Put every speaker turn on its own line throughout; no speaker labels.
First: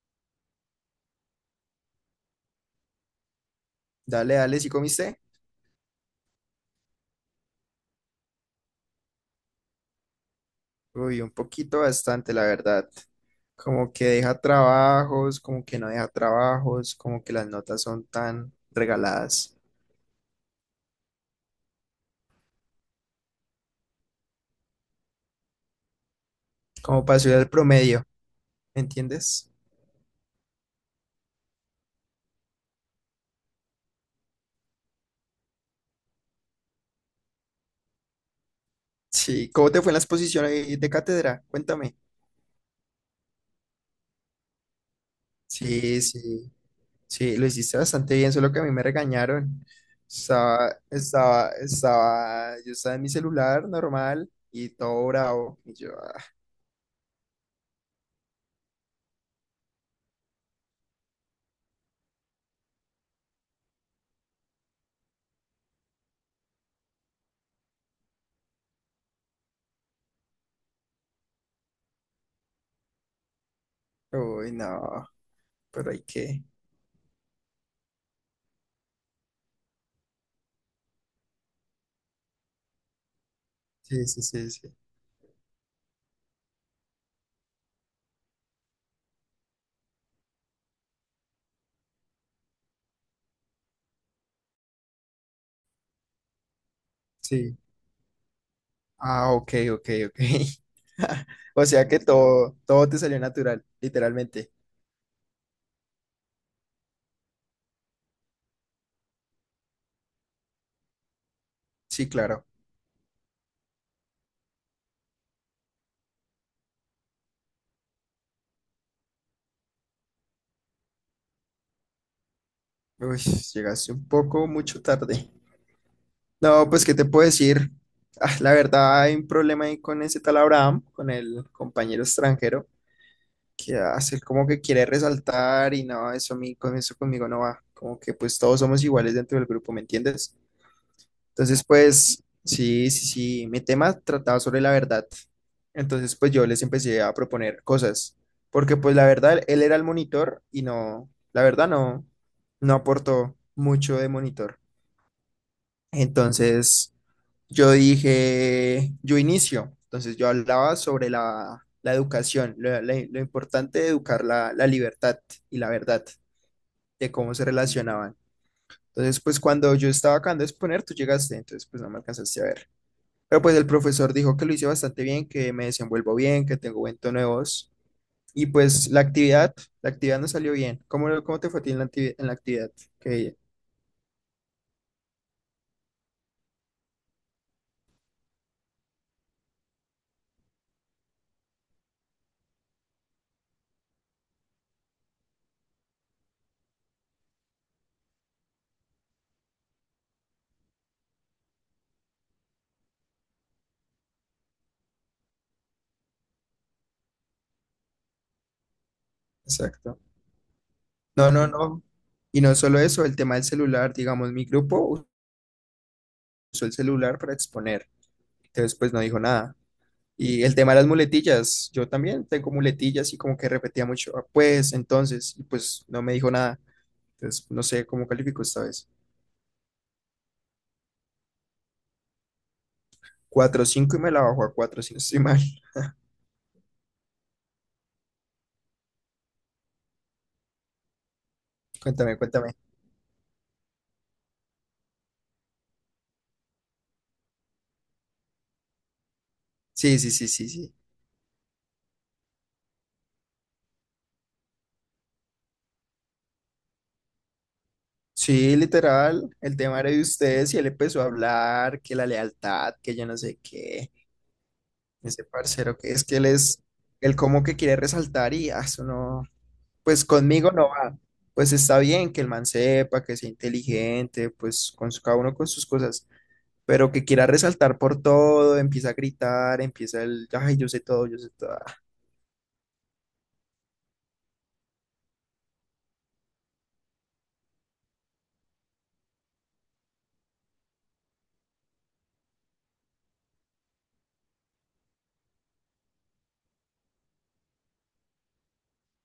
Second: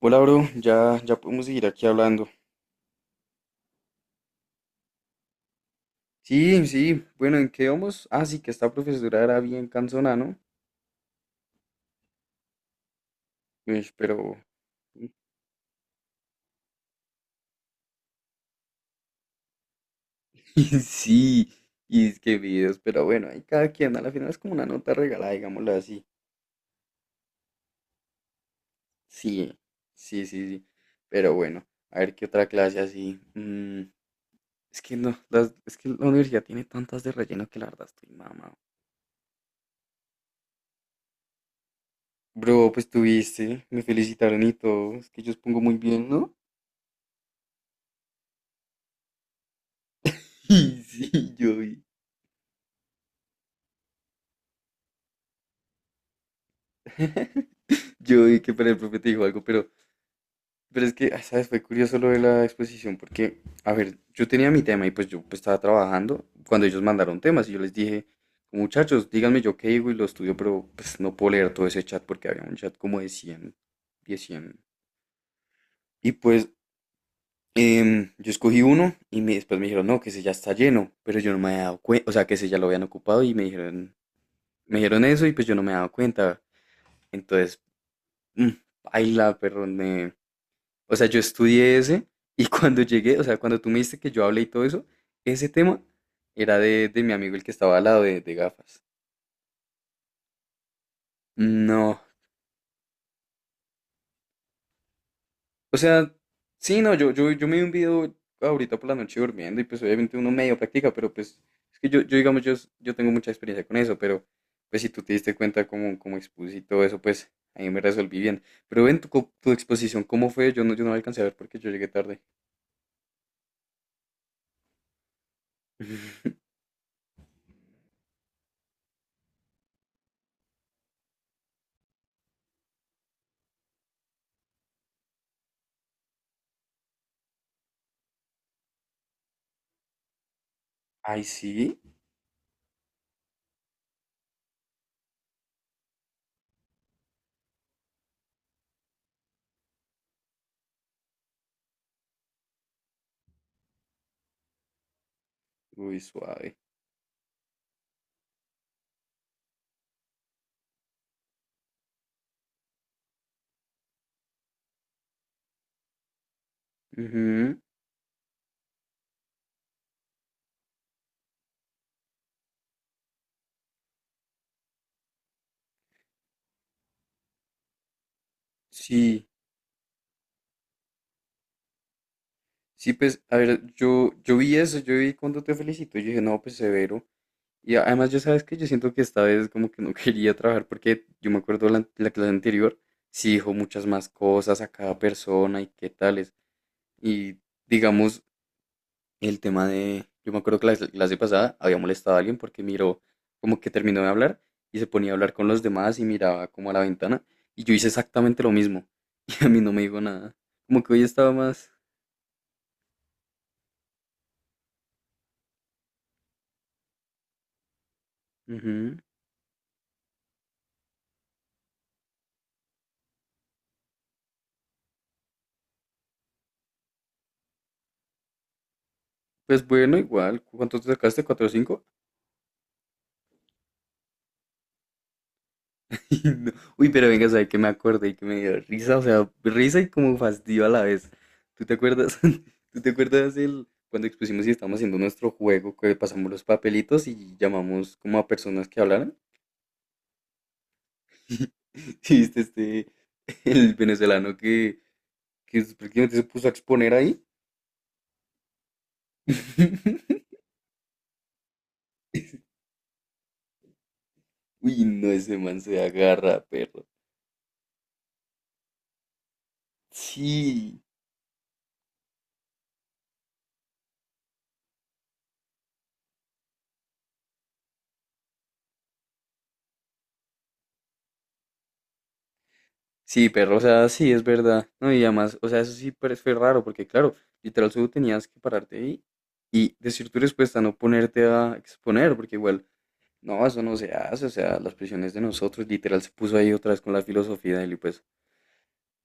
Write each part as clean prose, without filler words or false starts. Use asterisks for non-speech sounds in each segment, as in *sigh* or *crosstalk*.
Hola, bro, ya podemos seguir aquí hablando.
Dale, dale, ¿sí comiste?
Sí, sí, bueno, ¿en qué vamos? Ah, sí, que esta profesora era bien cansona, ¿no?
Uy, un poquito bastante, la verdad.
Uy,
Como que
pero...
deja trabajos, como que no deja trabajos, como que las notas son tan regaladas,
*laughs* Sí, y es que videos, pero bueno, ahí cada quien, a la final es como una nota regalada, digámoslo así.
como para subir al promedio, ¿me entiendes?
Sí, sí, sí, sí, pero bueno, a ver qué otra clase así. Es que no, es que la universidad tiene tantas de relleno que la verdad estoy mamado.
Sí, ¿cómo te fue en la exposición ahí de cátedra? Cuéntame.
Bro, pues tuviste, me felicitaron y todo, es que yo pongo muy
Sí,
bien, ¿no?
sí,
*laughs*
sí, lo hiciste bastante bien, solo que a mí me regañaron.
Sí, sí, yo vi.
Yo estaba en mi celular normal y todo bravo. Y yo, ah,
Yo vi que para el profe te dijo algo, pero es que, ah, ¿sabes? Fue curioso lo de la exposición, porque, a ver, yo tenía mi tema y pues yo pues, estaba trabajando cuando ellos mandaron temas y yo les dije, muchachos, díganme yo qué digo y lo estudio, pero pues no puedo leer todo ese chat porque había un chat como de 100 10,
uy,
100.
no, pero hay
Y
que.
pues yo escogí uno y me, después me dijeron, no, que ese ya está lleno, pero yo no me había dado cuenta, o sea, que ese ya lo habían ocupado y
Sí, sí, sí, sí.
me dijeron eso y pues yo no me había dado cuenta. Entonces, mm, paila, perro, me, o sea, yo estudié ese y *laughs* cuando llegué, o sea, cuando tú me dijiste que yo hablé y todo eso, ese tema era de mi amigo el que
Sí.
estaba al lado de gafas.
Ah, ok, ok, ok. *laughs* O sea que
No.
todo, todo te salió natural, literalmente.
O sea, sí, no, yo me vi un video ahorita por la noche durmiendo y pues obviamente uno medio practica, pero pues es que yo,
Sí,
yo digamos,
claro.
yo tengo mucha experiencia con eso, pero pues si tú te diste cuenta cómo expuse y todo eso, pues ahí me resolví bien. Pero ven, tu exposición, ¿cómo fue? Yo no, yo no la alcancé a ver porque yo llegué tarde.
Uy, llegaste un poco mucho tarde.
*laughs*
No, pues, ¿qué te puedo decir? Ah, la verdad, hay un problema ahí con ese tal Abraham, con el compañero extranjero, que hace como que quiere resaltar y no, eso a mí, con eso conmigo no va. Como que pues todos somos iguales dentro del grupo, ¿me entiendes?
Ay,
Entonces,
sí.
pues, sí, sí, sí, mi tema trataba sobre la verdad. Entonces, pues yo les empecé a proponer cosas, porque pues la verdad, él era el monitor y no, la verdad no, no aportó mucho de monitor.
Uy, suave.
Entonces, yo dije, yo inicio. Entonces, yo hablaba sobre la educación, lo importante de educar la libertad y la verdad, de cómo se
Ujú.
relacionaban. Entonces, pues cuando yo estaba acabando de exponer, tú llegaste, entonces pues no me alcanzaste a ver. Pero pues el profesor dijo que lo hice bastante bien, que me desenvuelvo bien, que tengo buen tono de voz. Y pues la
Sí.
actividad, la actividad no salió bien. ¿Cómo te fue a ti en la actividad? ¿En la actividad?
Sí, pues, a
Que-
ver, yo vi eso, yo vi cuando te felicito, y yo dije, no, pues severo. Y además, yo sabes que yo siento que esta vez como que no *laughs* quería trabajar porque yo me acuerdo la clase anterior, sí dijo muchas más cosas a cada persona y qué tales. Y digamos, el tema de, yo me acuerdo que la clase pasada había molestado a alguien porque miró como que terminó de hablar y se ponía a hablar con los demás y miraba como a la ventana. Y yo hice exactamente lo mismo. *laughs* Y a mí no me
exacto.
dijo nada. Como que hoy
No,
estaba
no,
más...
no. Y no solo eso, el tema del celular, digamos, mi grupo usó el celular para exponer. Entonces pues
Ujú.
no dijo nada. Y el tema de las muletillas, yo también tengo muletillas y como que repetía mucho, "Ah, pues entonces, y pues no me dijo nada". Entonces no sé cómo calificó esta vez.
Pues bueno, igual. ¿Cuánto te sacaste? ¿Cuatro o cinco?
4.5 y me la bajó a 4 si no estoy mal.
*laughs* No. Uy, pero venga, ¿sabes qué me acordé y que me dio risa? O sea, risa y como fastidio a la vez. ¿Tú te
*laughs* Cuéntame,
acuerdas?
cuéntame.
*laughs* ¿Tú te acuerdas el cuando expusimos y estábamos haciendo nuestro juego que pasamos los papelitos y llamamos como a personas que hablaran?
Sí, sí, sí, sí, sí.
*laughs* ¿Sí viste este, el venezolano que prácticamente se puso a exponer ahí?
Sí, literal, el tema era de
*laughs*
ustedes y él empezó a hablar que la lealtad, que yo no sé qué,
Uy, no,
ese
ese man
parcero
se
que es que él
agarra,
es,
perro.
él como que quiere resaltar y ah, eso no, pues conmigo no
Sí.
va. Pues está bien que el man sepa, que sea inteligente, pues cada uno con sus cosas, pero que quiera resaltar por todo, empieza a gritar, empieza el, ay, yo sé todo, yo sé todo. Ah,
Sí, perro, o sea, sí, es verdad. No, y además, o sea, eso sí pero fue raro, porque claro, literal, solo tenías que pararte ahí y decir tu respuesta, no ponerte a exponer, porque igual, no, eso no se hace, o sea, las prisiones de nosotros, literal, se puso ahí otra vez con la filosofía de él y pues,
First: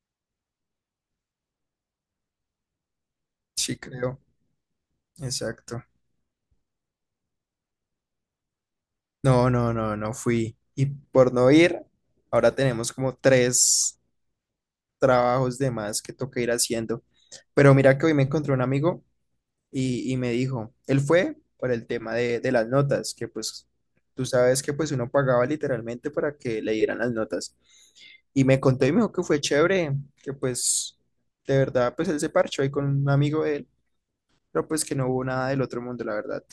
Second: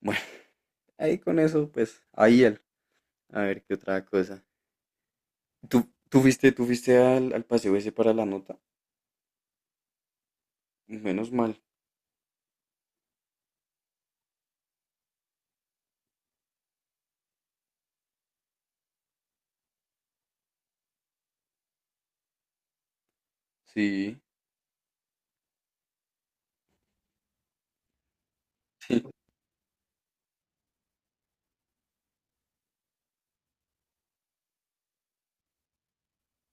bueno, *laughs* ahí con eso, pues, ahí él. A ver, qué
sí,
otra
creo,
cosa. ¿Tú,
exacto.
tú fuiste al, al paseo ese para la nota?
No, no, no, no fui. Y
Menos
por no
mal,
ir, ahora tenemos como tres trabajos de más que toca ir haciendo. Pero mira que hoy me encontré un amigo y me dijo, él fue por el tema de las notas, que pues
sí.
tú sabes que pues uno pagaba literalmente para que le dieran las notas. Y me contó y me dijo que fue chévere, que pues de verdad pues él se parchó ahí con un amigo de él, pero pues que no hubo nada del otro mundo, la verdad,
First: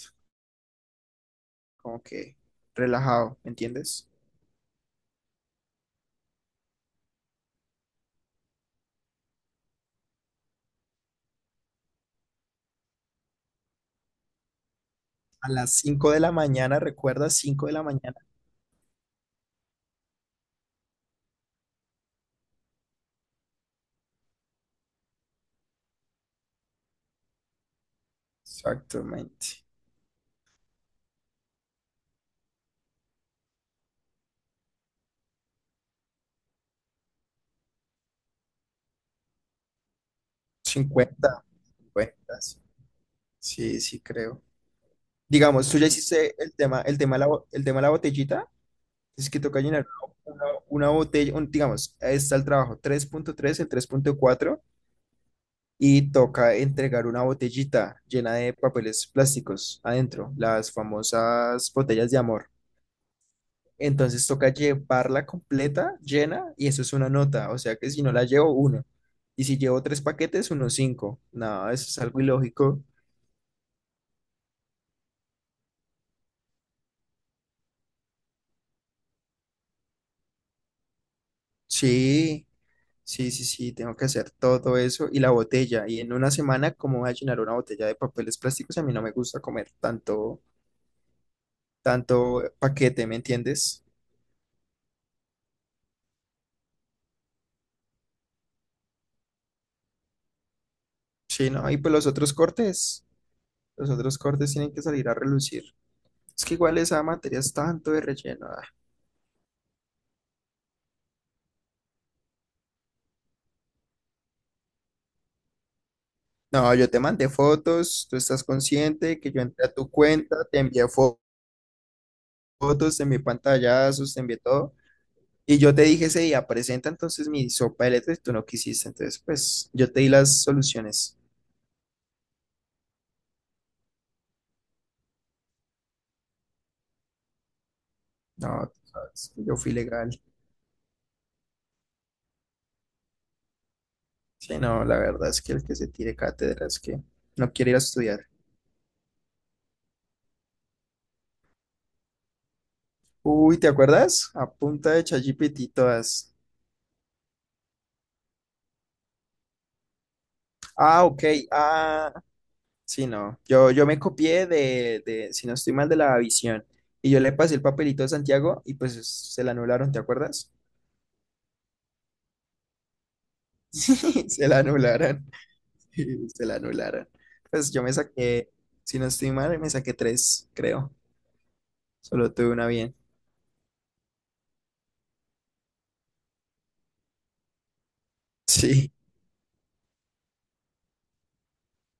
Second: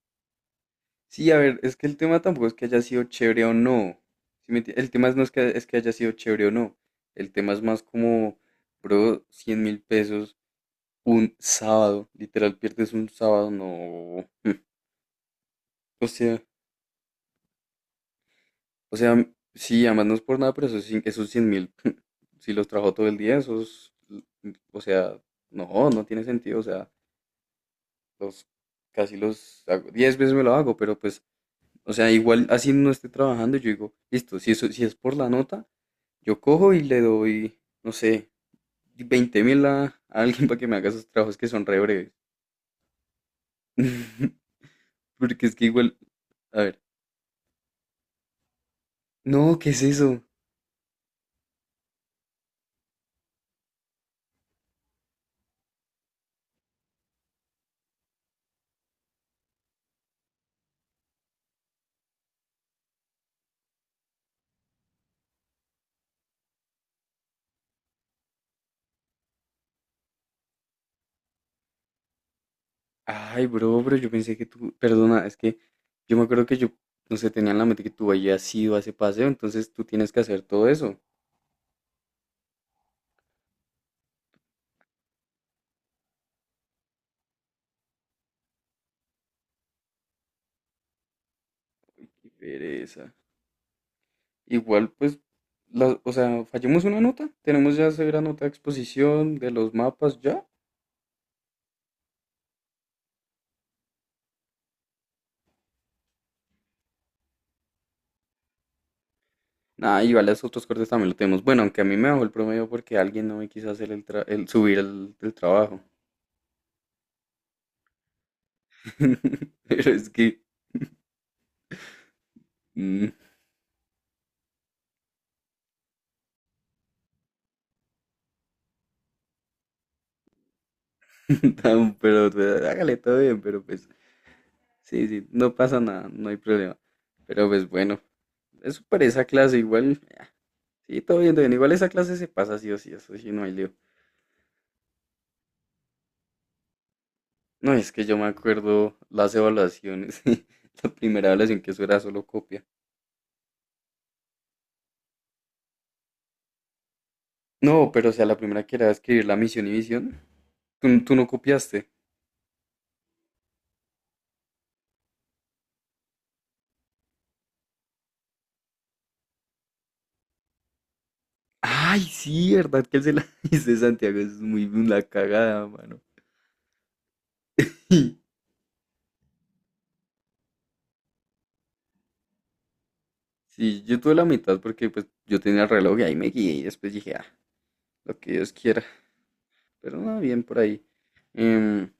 Sí, a ver, es que el
como
tema
que
tampoco es que haya sido
relajado,
chévere
¿me
o no.
entiendes?
¿Sí me enti- el tema es no es que, es que haya sido chévere o no. El tema es más como, bro, 100.000 pesos un sábado. Literal, pierdes un sábado, no.
A las
O
5 de la
sea,
mañana, recuerda, 5 de la mañana.
o sea, sí, además no es por nada, pero esos, esos 100.000, *laughs* si los trajo todo el día, esos, o sea, no, no tiene sentido. O sea, los, casi los
Exactamente.
hago. 10 veces me lo hago, pero pues, o sea, igual así no esté trabajando, yo digo, listo, si, eso, si es por la nota. Yo cojo y le doy, no sé, 20.000 a alguien para que me haga esos trabajos
50
que son re breves.
50. Sí, sí, sí,
*laughs*
creo.
Porque es que
Digamos, tú ya
igual,
hiciste
a ver,
el tema de la botellita. Es que
no,
toca
¿qué es
llenar
eso?
una botella, digamos, ahí está el trabajo 3.3 el 3.4 y toca entregar una botellita llena de papeles plásticos adentro, las famosas botellas de amor. Entonces toca llevarla completa, llena, y eso es una nota. O sea que si no la llevo, uno. Y si llevo tres paquetes, 1.5. No, eso es algo ilógico.
Ay, bro, pero yo pensé que tú, perdona, es que yo me acuerdo que yo, no sé, tenía en la mente que tú habías ido a ese paseo, entonces tú tienes que hacer todo eso.
Sí, sí, sí, sí, tengo que hacer todo eso y la botella. Y en una semana, ¿cómo voy a llenar una botella de papeles plásticos? A mí no me gusta comer tanto,
Qué
tanto paquete,
pereza.
¿me entiendes?
Igual, pues, o sea, fallamos una nota, tenemos ya severa nota de exposición de los mapas, ya.
Sí, no, y pues los otros cortes tienen que salir a relucir. Es que igual esa materia es tanto de relleno.
Ah, igual los otros cortes también lo tenemos. Bueno, aunque a mí me bajó el promedio porque alguien no me quiso hacer el, el subir el trabajo.
No, yo te mandé fotos, tú estás consciente que yo entré
*laughs*
a
Pero
tu
es
cuenta,
que,
te envié fotos, te
mm,
envié pantallazos, te envié todo. Y yo te dije ese día, presenta entonces mi sopa de letras y tú no quisiste. Entonces, pues yo te di las soluciones.
*laughs* pero pues, hágale todo bien, pero pues, sí, sí, no pasa nada, no hay problema. Pero pues bueno,
No, tú
eso para esa
sabes que yo
clase
fui
igual,
legal.
sí, todo bien, todo bien. Igual esa clase se pasa sí o sí, eso sí, no hay lío.
Sí, no, la verdad es que el que se tire cátedra es que no quiere
No,
ir a
es que yo
estudiar.
me acuerdo las evaluaciones. *laughs* La primera evaluación que eso era solo copia.
Uy, ¿te acuerdas? A punta de ChatGPT todas.
No, pero o sea, la primera que era escribir la misión y visión. ¿Tú,
Ah,
tú
ok.
no copiaste?
Ah, sí, no. Yo me copié de, si no estoy mal, de la visión. Y yo le pasé el papelito a Santiago y pues se la anularon, ¿te acuerdas?
Ay, sí, ¿verdad que él se la *laughs*
*laughs*
dice Santiago? Es
Se la
muy una
anularon.
cagada, mano.
*laughs* Se la anularon. Pues yo me
*laughs*
saqué, si no estoy mal, me saqué tres, creo. Solo tuve una bien.
Sí, yo tuve la mitad porque pues yo tenía el reloj y ahí me guié y después dije, ah, lo que Dios quiera.
Sí.
Pero no, bien por ahí. Em,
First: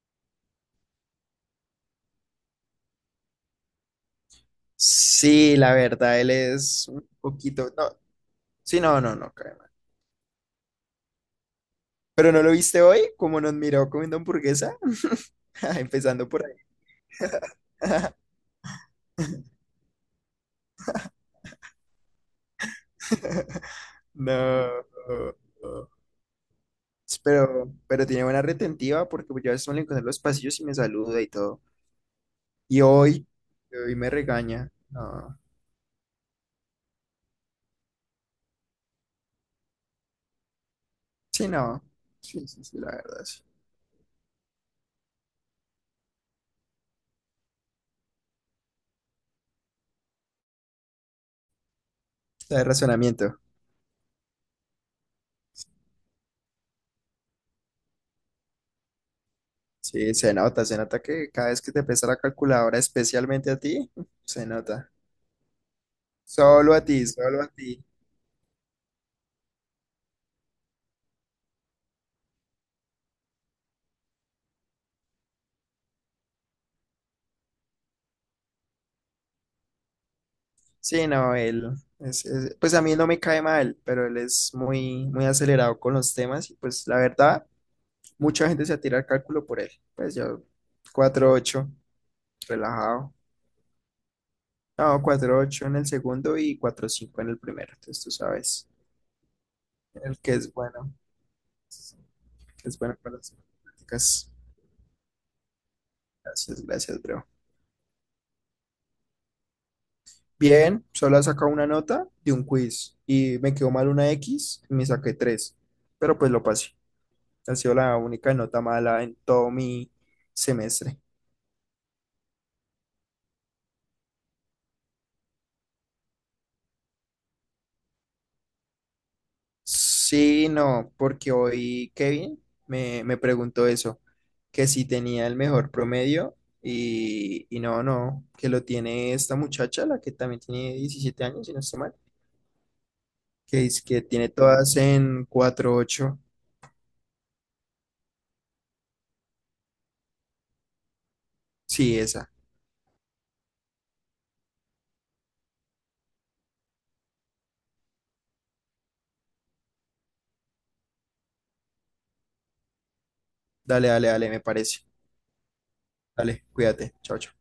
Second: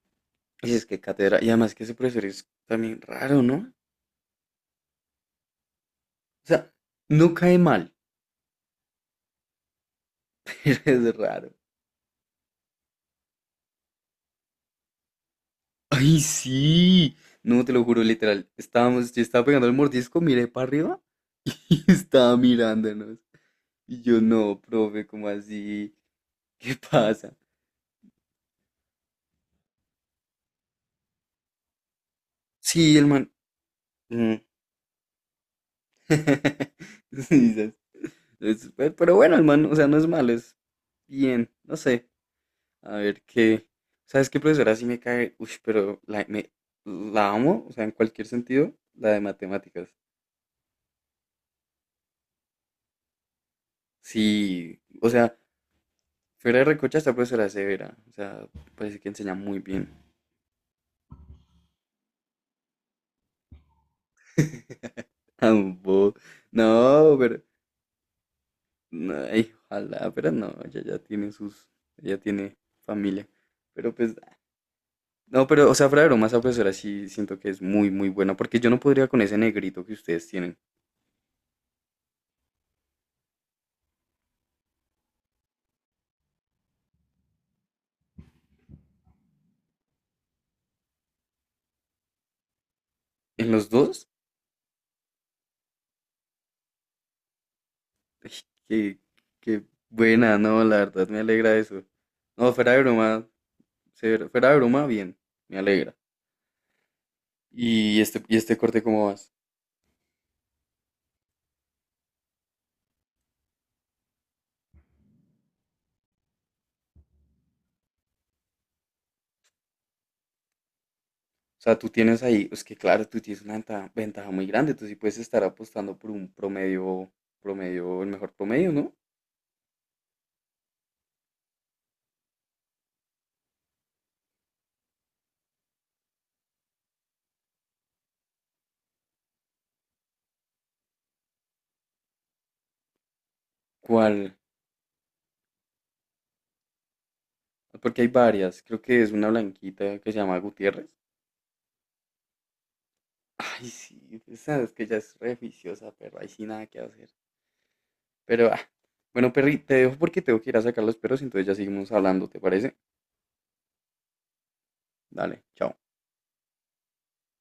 y es que cátedra, y además que ese profesor es también raro, ¿no? O
Sí, la verdad, él
sea,
es un
no cae
poquito.
mal,
No, sí, no, no, no, cae mal.
*laughs* pero es raro.
Pero no lo viste hoy, como nos miró comiendo hamburguesa, *laughs*
Ay,
empezando por ahí.
sí. No, te lo juro, literal. Estábamos, yo estaba pegando el mordisco, miré para arriba *laughs* y estaba mirándonos.
*laughs*
Y yo, no,
No.
profe, ¿cómo así? ¿Qué
Pues,
pasa?
pero tiene buena retentiva porque pues, yo a veces me lo encuentro en los pasillos y me saluda y todo. Y
Sí, el
hoy,
man.
hoy me
mm.
regaña. No.
*laughs* Sí, ¿sabes? Pero bueno, el man, o sea, no es malo, es
Sí,
bien, no
no.
sé.
Sí, sí, sí, la
A ver
verdad. Sí.
qué. ¿Sabes qué profesora sí me cae? Uy, la amo, o sea, en cualquier sentido, la de matemáticas.
De razonamiento.
Sí, o sea, fuera de recocha, esta profesora es severa, o sea, parece que enseña muy bien.
Sí, se nota que cada vez que te pesa la calculadora, especialmente a ti, se nota.
*laughs* Ambo.
Solo a ti,
No, pero.
solo a ti.
No, ay, ojalá, pero no, ella ya tiene sus. Ella tiene familia. Pero pues no, pero, o sea, fuera de broma, esa profesora sí siento que es muy, muy buena, porque yo no podría con ese negrito que ustedes tienen.
Sí, no, él pues a mí no me cae mal, pero él es muy, muy acelerado con los temas y pues la verdad, mucha gente se atira al cálculo por él. Pues yo, 4.8 relajado.
¿En los dos?
No, 4.8 en el segundo y 4.5 en el primero. Entonces tú
Ay,
sabes
qué, qué
el
buena, no, la verdad, me alegra eso. No,
que
fuera
es
de
bueno para
broma,
las matemáticas.
fuera de broma, bien, me alegra.
Gracias, gracias, bro.
¿Y este, este corte cómo vas?
Bien, solo he sacado una nota de un quiz y me quedó mal una X y me saqué 3 pero pues lo pasé. Ha sido la única nota mala en todo mi semestre.
O sea, tú tienes ahí, es que claro, tú tienes una ventaja muy grande, tú sí puedes estar apostando por un promedio, el mejor promedio, ¿no?
Sí, no, porque hoy Kevin me preguntó eso, que si tenía el mejor promedio y no, no, que lo tiene esta muchacha, la que también tiene 17 años, si no estoy mal, que es que tiene
¿Cuál?
todas en 4.8.
Porque hay varias, creo que es una blanquita que se llama Gutiérrez.
Sí, esa.
Ay, sí, pues, sabes que ya es re juiciosa, perro. Ahí sí nada que hacer. Pero, ah, bueno, Perry, te dejo porque tengo que ir a sacar los perros, entonces ya seguimos hablando, ¿te parece?
Dale, dale, dale, me parece.
Dale, chao.
Dale, cuídate. Chao, chao.